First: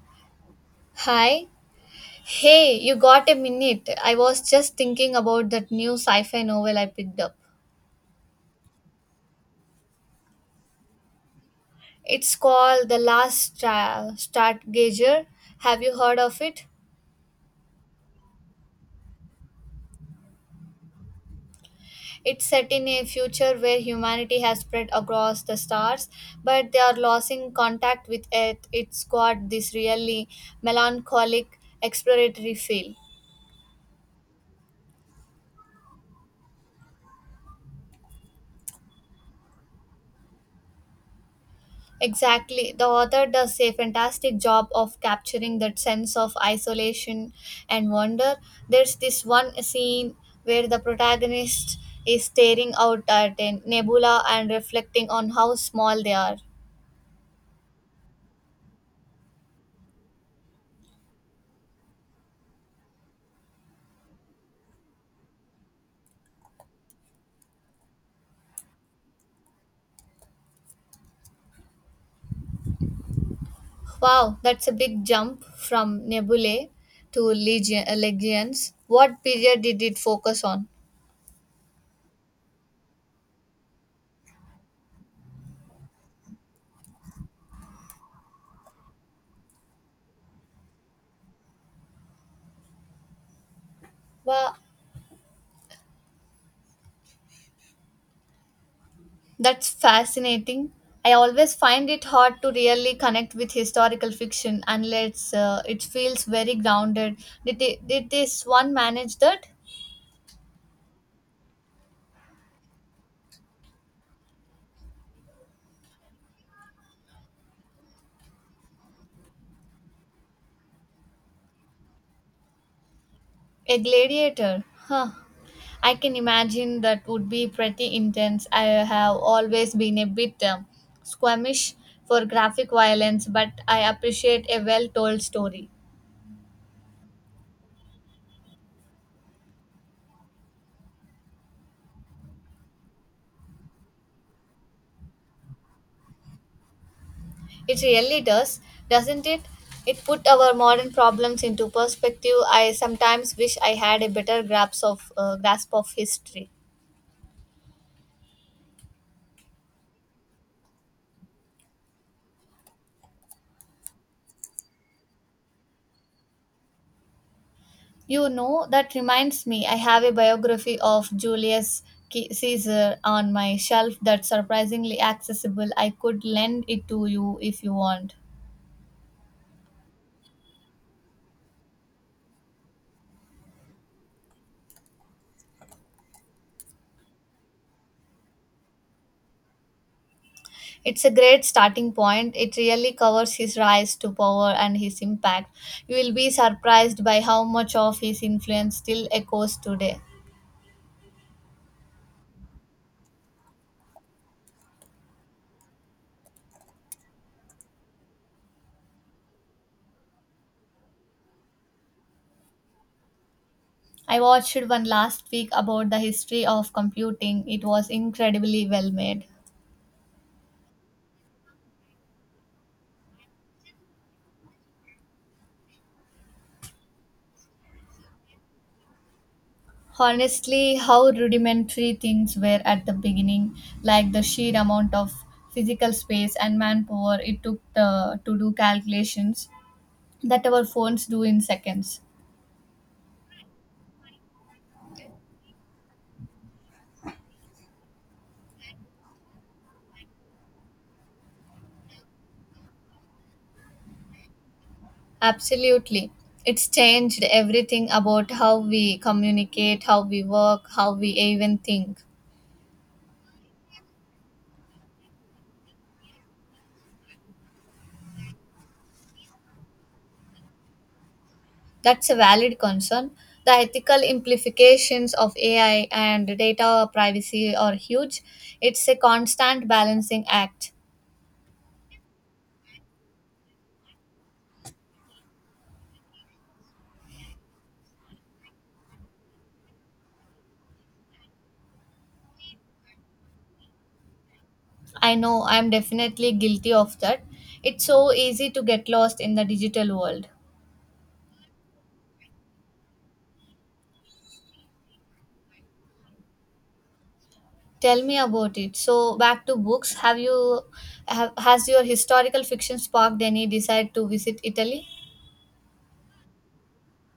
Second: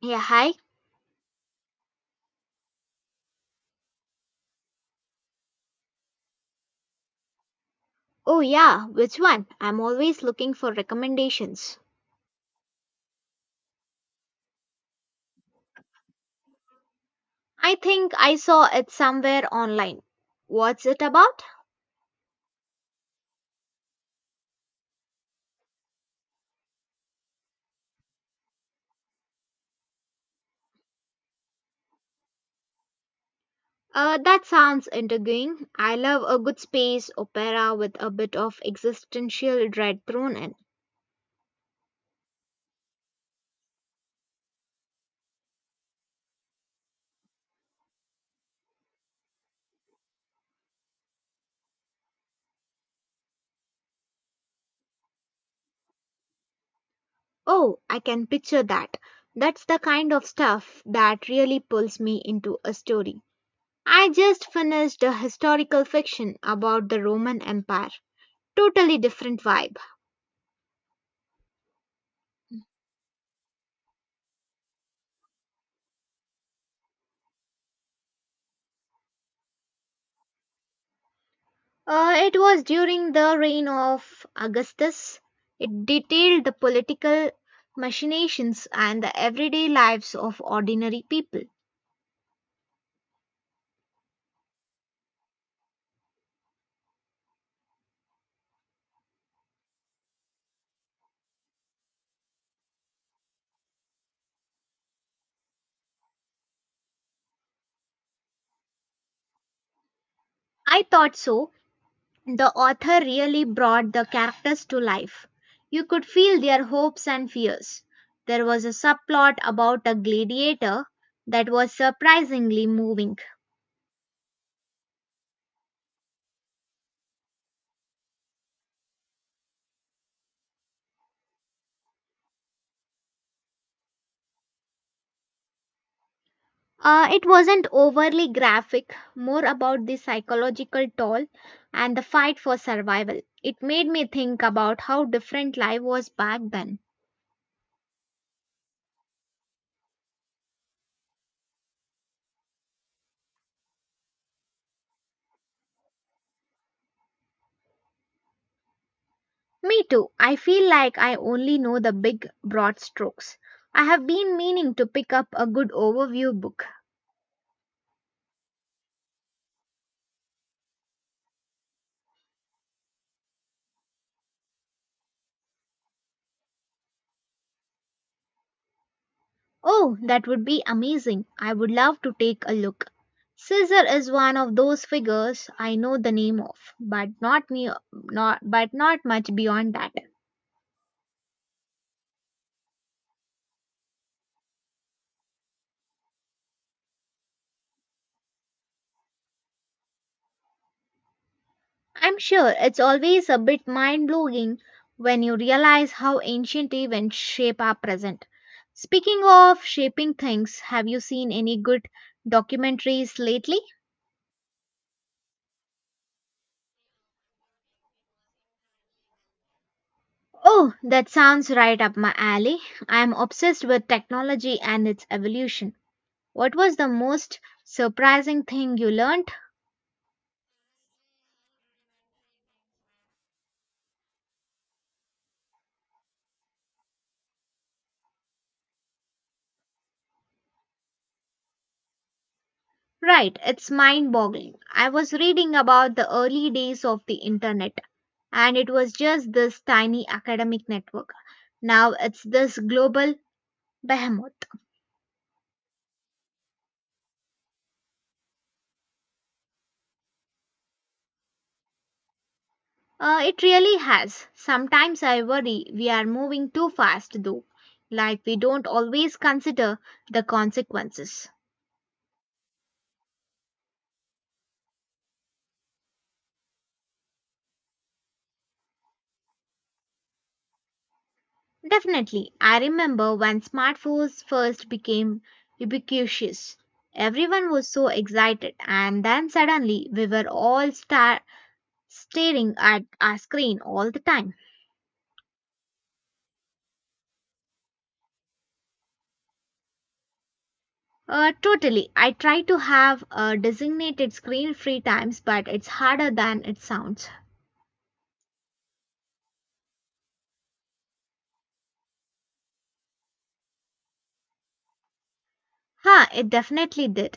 Yeah, hi. Hi. Hey, you got a minute? I was just thinking about that new sci fi novel I picked up. Oh, yeah, which one? I'm always looking for recommendations. It's called Stargazer. Have you heard of it? I think I saw it somewhere online. What's it about? It's set in a future where humanity has spread across the stars, but they are losing contact with Earth. It's got this really melancholic exploratory feel. That sounds intriguing. I love a good space opera with a bit of existential dread thrown in. Exactly. The author does a fantastic job of capturing that sense of isolation and wonder. There's this one scene where the protagonist is staring out at a nebula and reflecting on how small they are. Oh, I can picture that. That's the kind of stuff that really pulls me into a story. I just finished a historical fiction about the Roman Empire. Totally different vibe. Wow, that's a big jump from nebulae to legions. What period did it focus on? It was during the reign of Augustus. It detailed the political machinations and the everyday lives of ordinary people. Wow. That's fascinating. I always find it hard to really connect with historical fiction unless it feels very grounded. Did this one manage that? I thought so. The author really brought the characters to life. You could feel their hopes and fears. There was a subplot about a gladiator that was surprisingly moving. A gladiator. Huh. I can imagine that would be pretty intense. I have always been a bit squeamish for graphic violence, but I appreciate a well told story. It wasn't overly graphic, more about the psychological toll and the fight for survival. It made me think about how different life was back then. It really does, doesn't it? It put our modern problems into perspective. I sometimes wish I had a better grasp of history. Me too. I feel like I only know the big, broad strokes. I have been meaning to pick up a good overview book. You know, that reminds me, I have a biography of Caesar on my shelf that's surprisingly accessible. I could lend it to you if you want. Oh, that would be amazing. I would love to take a look. Caesar is one of those figures I know the name of, but not me, not but not much beyond that. It's a great starting point. It really covers his rise to power and his impact. You will be surprised by how much of his influence still echoes today. I'm sure it's always a bit mind blowing when you realize how ancient events shape our present. Speaking of shaping things, have you seen any good documentaries lately? I watched one last week about the history of computing. It was incredibly well made. Oh, that sounds right up my alley. I'm obsessed with technology and its evolution. What was the most surprising thing you learned? Honestly, how rudimentary things were at the beginning, like the sheer amount of physical space and manpower it took to do calculations that our phones do in seconds. Right, it's mind boggling. I was reading about the early days of the internet, and it was just this tiny academic network. Now it's this global behemoth. Absolutely. It's changed everything about how we communicate, how we work, how we even think. It really has. Sometimes I worry we are moving too fast, though, like we don't always consider the consequences. That's a valid concern. The ethical implications of AI and data privacy are huge. It's a constant balancing act. Definitely, I remember when smartphones first became ubiquitous. Everyone was so excited, and then suddenly we were all staring at a screen all the time. I know I'm definitely guilty of that. It's so easy to get lost in the digital world. Totally. I try to have designated screen free times, but it's harder than it sounds. Tell me about it. So back to books. Have has your historical fiction sparked any desire to visit Italy? Huh, it definitely did.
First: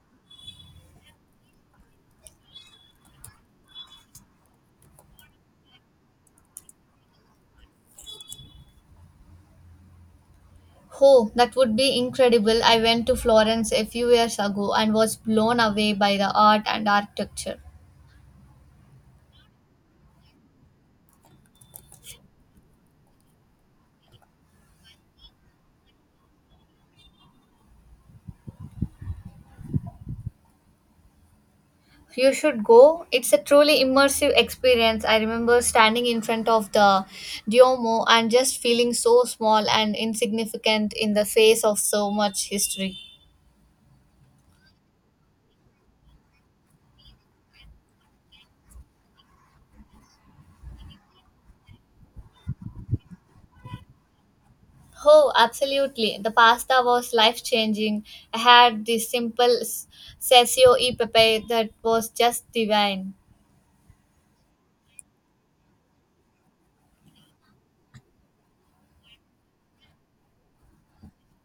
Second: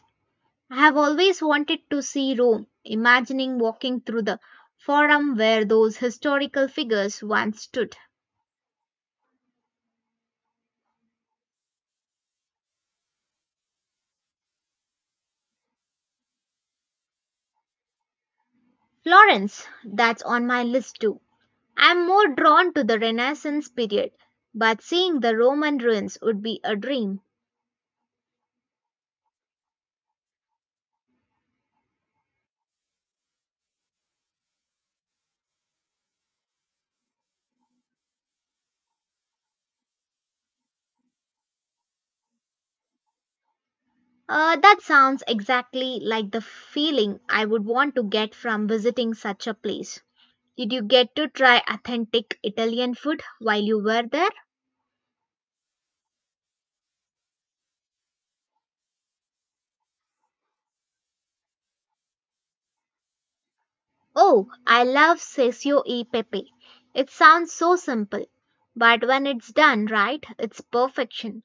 I have always wanted to see Rome, imagining walking through the forum where those historical figures once stood. Oh, that would be incredible. I went to Florence a few years ago and was blown away by the art and architecture. Florence, that's on my list too. I'm more drawn to the Renaissance period, but seeing the Roman ruins would be a dream. You should go. It's a truly immersive experience. I remember standing in front of the Duomo and just feeling so small and insignificant in the face of so much history. That sounds exactly like the feeling I would want to get from visiting such a place. Did you get to try authentic Italian food while you were there? Oh, absolutely. The pasta was life changing. I had this sessio e pepe that was just divine. Oh, I love sesio e pepe. It sounds so simple, but when it's done right, it's perfection.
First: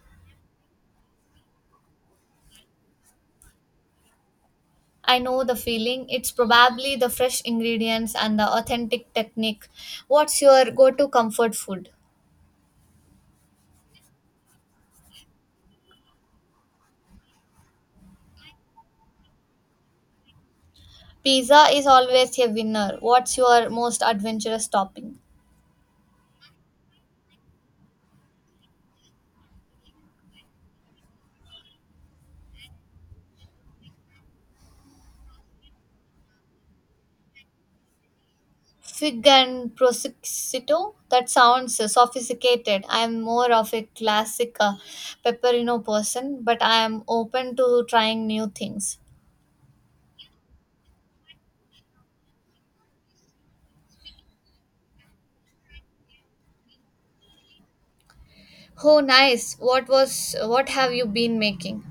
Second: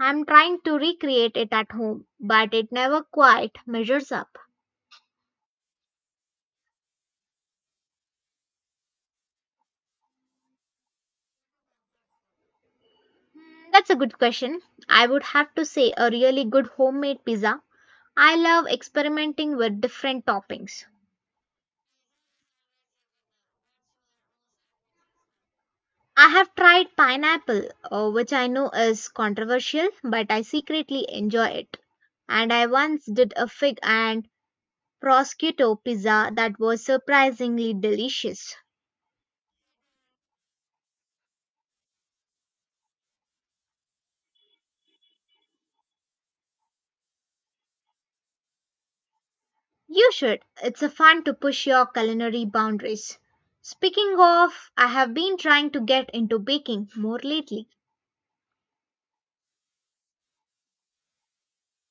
I'm trying to recreate it at home, but it never quite measures up. I know the feeling. It's probably the fresh ingredients and the authentic technique. What's your go to comfort food? Hmm, that's a good question. I would have to say a really good homemade pizza. I love experimenting with different toppings. Pizza is always a winner. What's your most adventurous topping? I have tried pineapple, which I know is controversial, but I secretly enjoy it. And I once did a fig and prosciutto pizza that was surprisingly delicious. Fig and prosciutto? That sounds sophisticated. I'm more of a classic pepperino person, but I am open to trying new things. You should. It's a fun to push your culinary boundaries. Speaking of, I have been trying to get into baking more lately. Oh, nice. What was what have you been making?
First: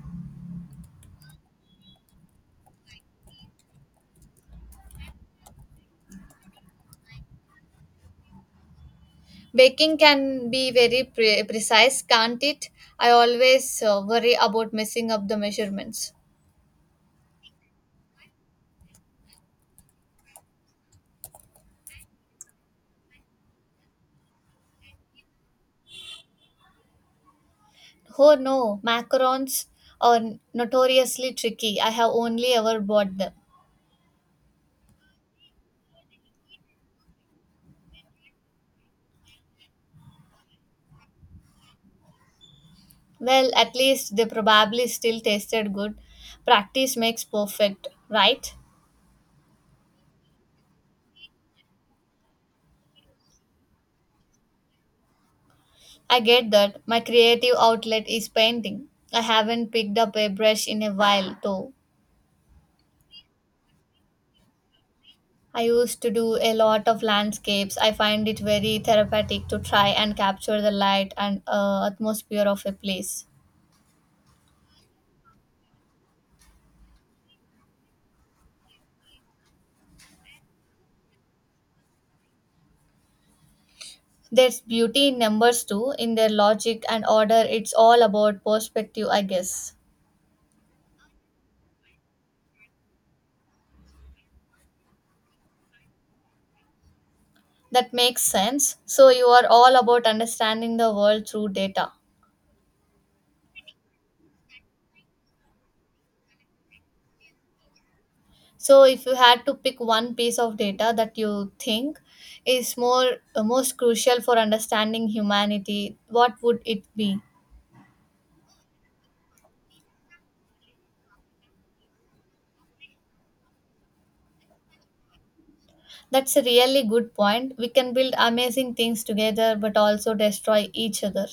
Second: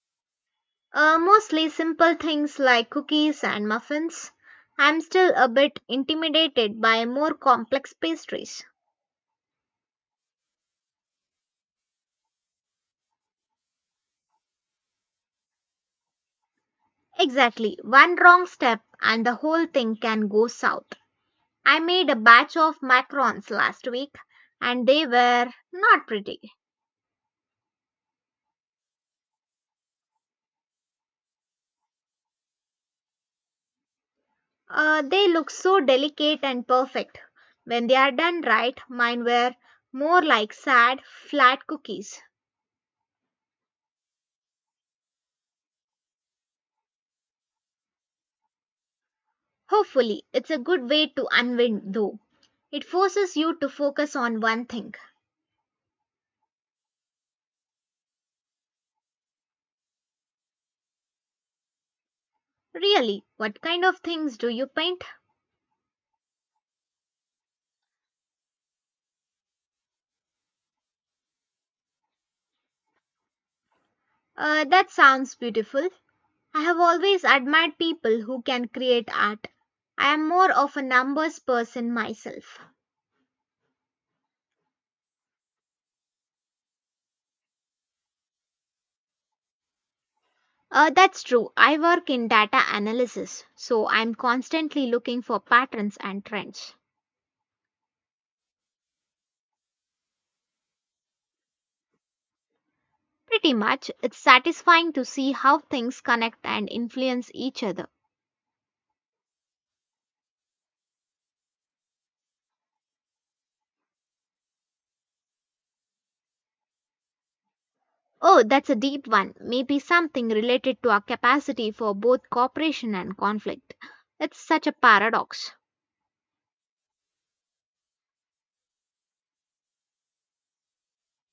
Mostly simple things like cookies and muffins. I'm still a bit intimidated by more complex pastries. Baking can be very precise, can't it? I always worry about messing up the measurements. Exactly. One wrong step and the whole thing can go south. I made a batch of macarons last week and they were not pretty. Oh no, macarons are notoriously tricky. I have only ever bought them. They look so delicate and perfect. When they are done right, mine were more like sad, flat cookies. Well, at least they probably still tasted good. Practice makes perfect, right? Hopefully, it's a good way to unwind though. It forces you to focus on one thing. I get that. My creative outlet is painting. I haven't picked up a brush in a while, though. Really, what kind of things do you paint? I used to do a lot of landscapes. I find it very therapeutic to try and capture the light and atmosphere of a place. That sounds beautiful. I have always admired people who can create art. I am more of a numbers person myself. There's beauty in numbers too, in their logic and order. It's all about perspective, I guess. That's true. I work in data analysis, so I'm constantly looking for patterns and trends. That makes sense. So, you are all about understanding the world through data. Pretty much, it's satisfying to see how things connect and influence each other. So, if you had to pick one piece of data that you think is more most crucial for understanding humanity, what would it be? Oh, that's a deep one. Maybe something related to our capacity for both cooperation and conflict. It's such a paradox. That's a really good point. We can build amazing things together but also destroy each other.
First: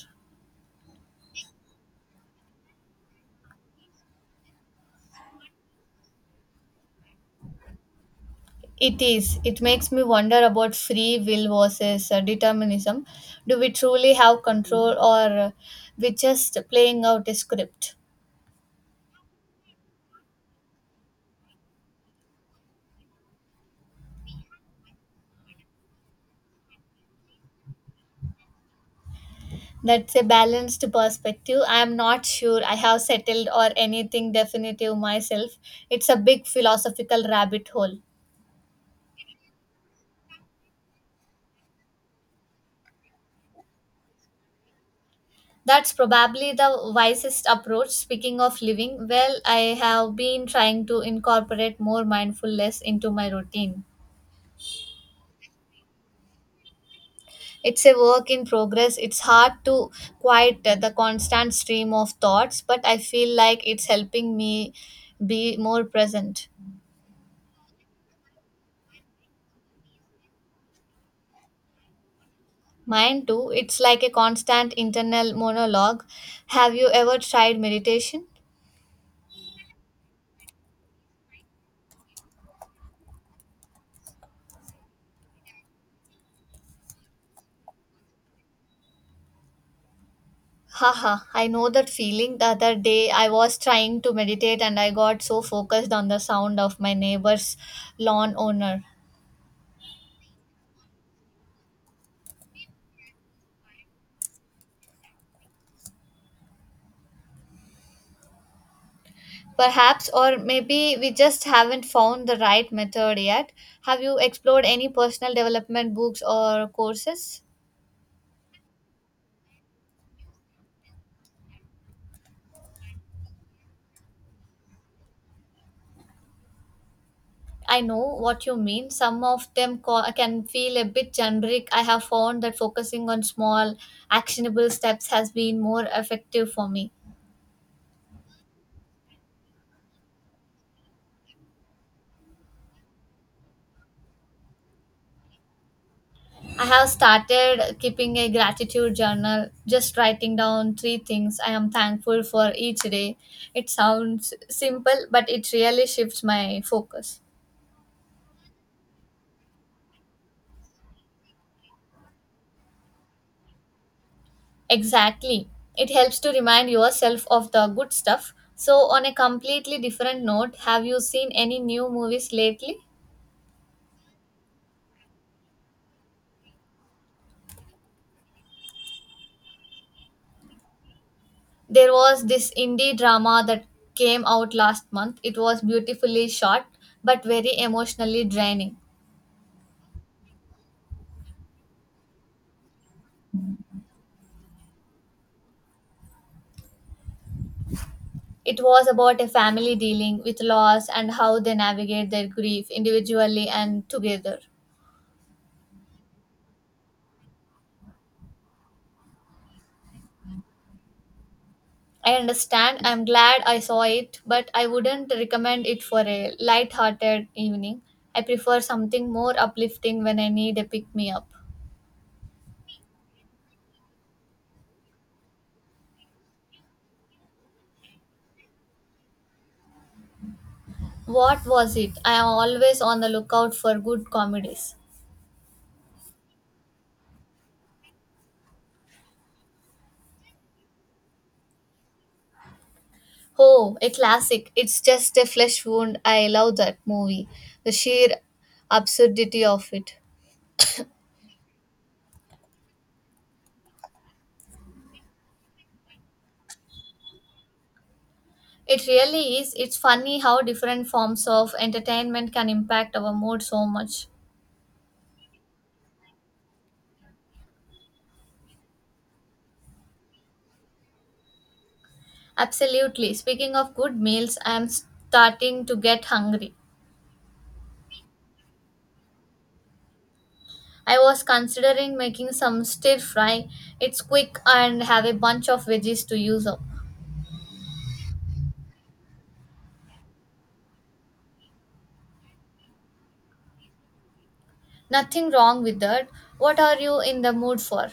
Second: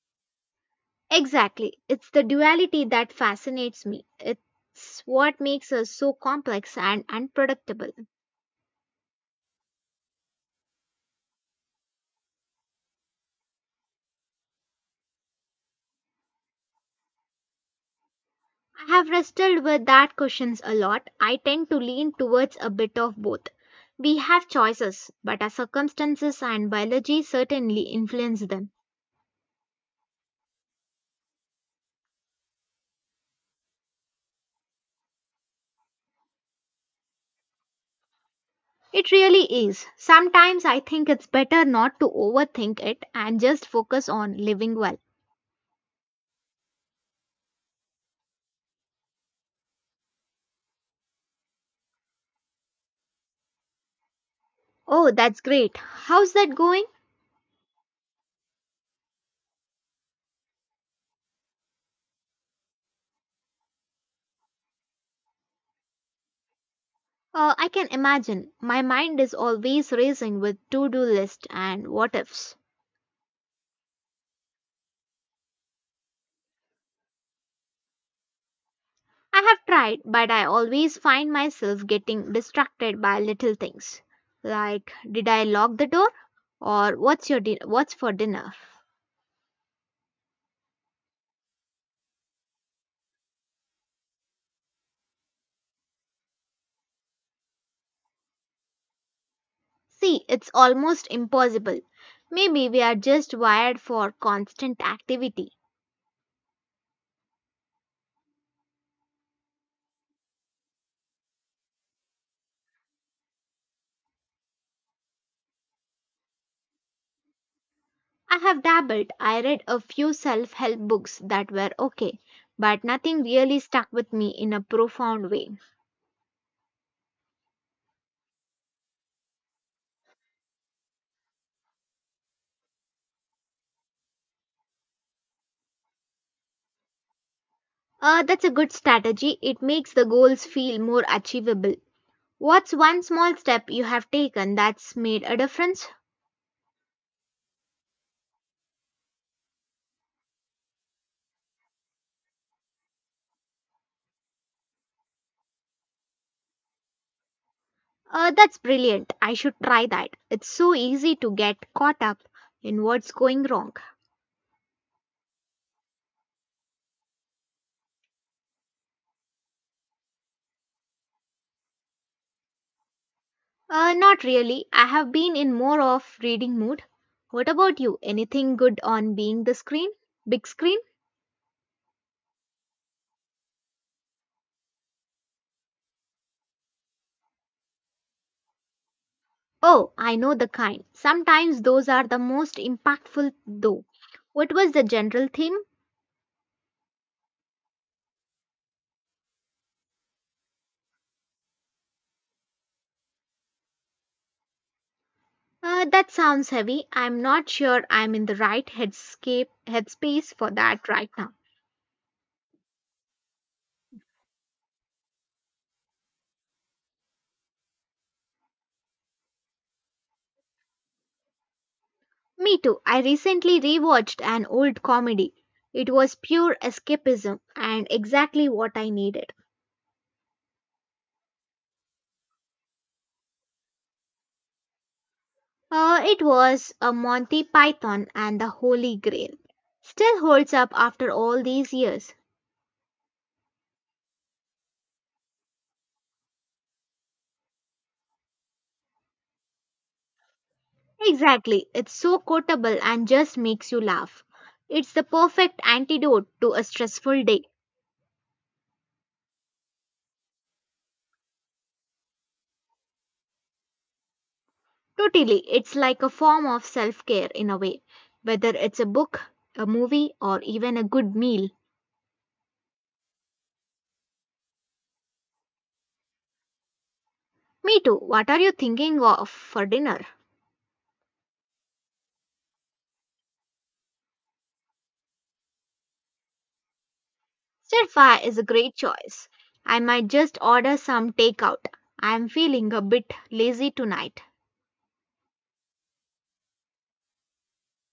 Exactly. It's the duality that fascinates me. It's what makes us so complex and unpredictable. It is. It makes me wonder about free will versus determinism. Do we truly have control, or we just playing out a script? I have wrestled with that questions a lot. I tend to lean towards a bit of both. We have choices, but our circumstances and biology certainly influence them. That's a balanced perspective. I am not sure I have settled or anything definitive myself. It's a big philosophical rabbit hole. It really is. Sometimes I think it's better not to overthink it and just focus on living well. That's probably the wisest approach. Speaking of living, well, I have been trying to incorporate more mindfulness into my routine. Oh, that's great. How's that going? It's a work in progress. It's hard to quiet the constant stream of thoughts, but I feel like it's helping me be more present. I can imagine. My mind is always racing with to do list and what ifs. Mine too. It's like a constant internal monologue. Have you ever tried meditation? I have tried, but I always find myself getting distracted by little things. Like, did I lock the door? Or what's for dinner? Haha, I know that feeling. The other day I was trying to meditate and I got so focused on the sound of my neighbor's lawn owner. See, it's almost impossible. Maybe we are just wired for constant activity. Perhaps, or maybe we just haven't found the right method yet. Have you explored any personal development books or courses? I have dabbled. I read a few self-help books that were okay, but nothing really stuck with me in a profound way. I know what you mean. Some of can feel a bit generic. I have found that focusing on small, actionable steps has been more effective for me. That's a good strategy. It makes the goals feel more achievable. What's one small step you have taken that's made a difference? I have started keeping a gratitude journal, just writing down 3 things I am thankful for each day. It sounds simple, but it really shifts my focus. That's brilliant. I should try that. It's so easy to get caught up in what's going wrong. Exactly. It helps to remind yourself of the good stuff. So, on a completely different note, have you seen any new movies lately? Not really. I have been in more of reading mood. What about you? Anything good on being the screen? Big screen? There was this indie drama that came out last month. It was beautifully shot but very emotionally draining. Oh, I know the kind. Sometimes those are the most impactful though. What was the general theme? It was about a family dealing with loss and how they navigate their grief individually and together. That sounds heavy. I'm not sure I'm in the right headspace for that right now. I understand. I'm glad I saw it, but I wouldn't recommend it for a light-hearted evening. I prefer something more uplifting when I need a pick-me-up. Me too. I recently rewatched an old comedy. It was pure escapism and exactly what I needed. What was it? I am always on the lookout for good comedies. It was a Monty Python and the Holy Grail. Still holds up after all these years. Oh, a classic. It's just a flesh wound. I love that movie. The sheer absurdity of it. Exactly. It's so quotable and just makes you laugh. It's the perfect antidote to a stressful day. It really is. It's funny how different forms of entertainment can impact our mood so much. Totally, it's like a form of self care in a way, whether it's a book, a movie, or even a good meal. Absolutely. Speaking of good meals, I am starting to get hungry. Me too, what are you thinking of for dinner? I was considering making some stir fry. It's quick and have a bunch of veggies to use up. Stir fry is a great choice. I might just order some takeout. I'm feeling a bit lazy tonight. Nothing wrong with that. What are you in the mood for?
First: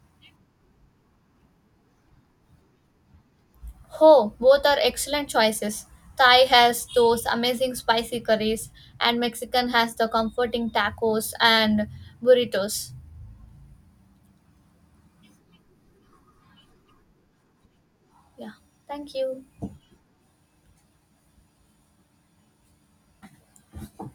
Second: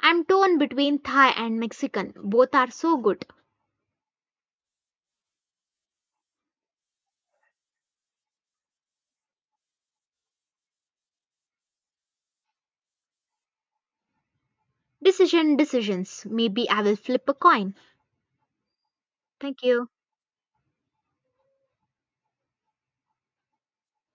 I'm torn between Thai and Mexican, both are so good. Oh, both are excellent choices. Thai has those amazing spicy curries, and Mexican has the comforting tacos and burritos. Decision decisions. Maybe I will flip a coin. Yeah, thank you. Thank you.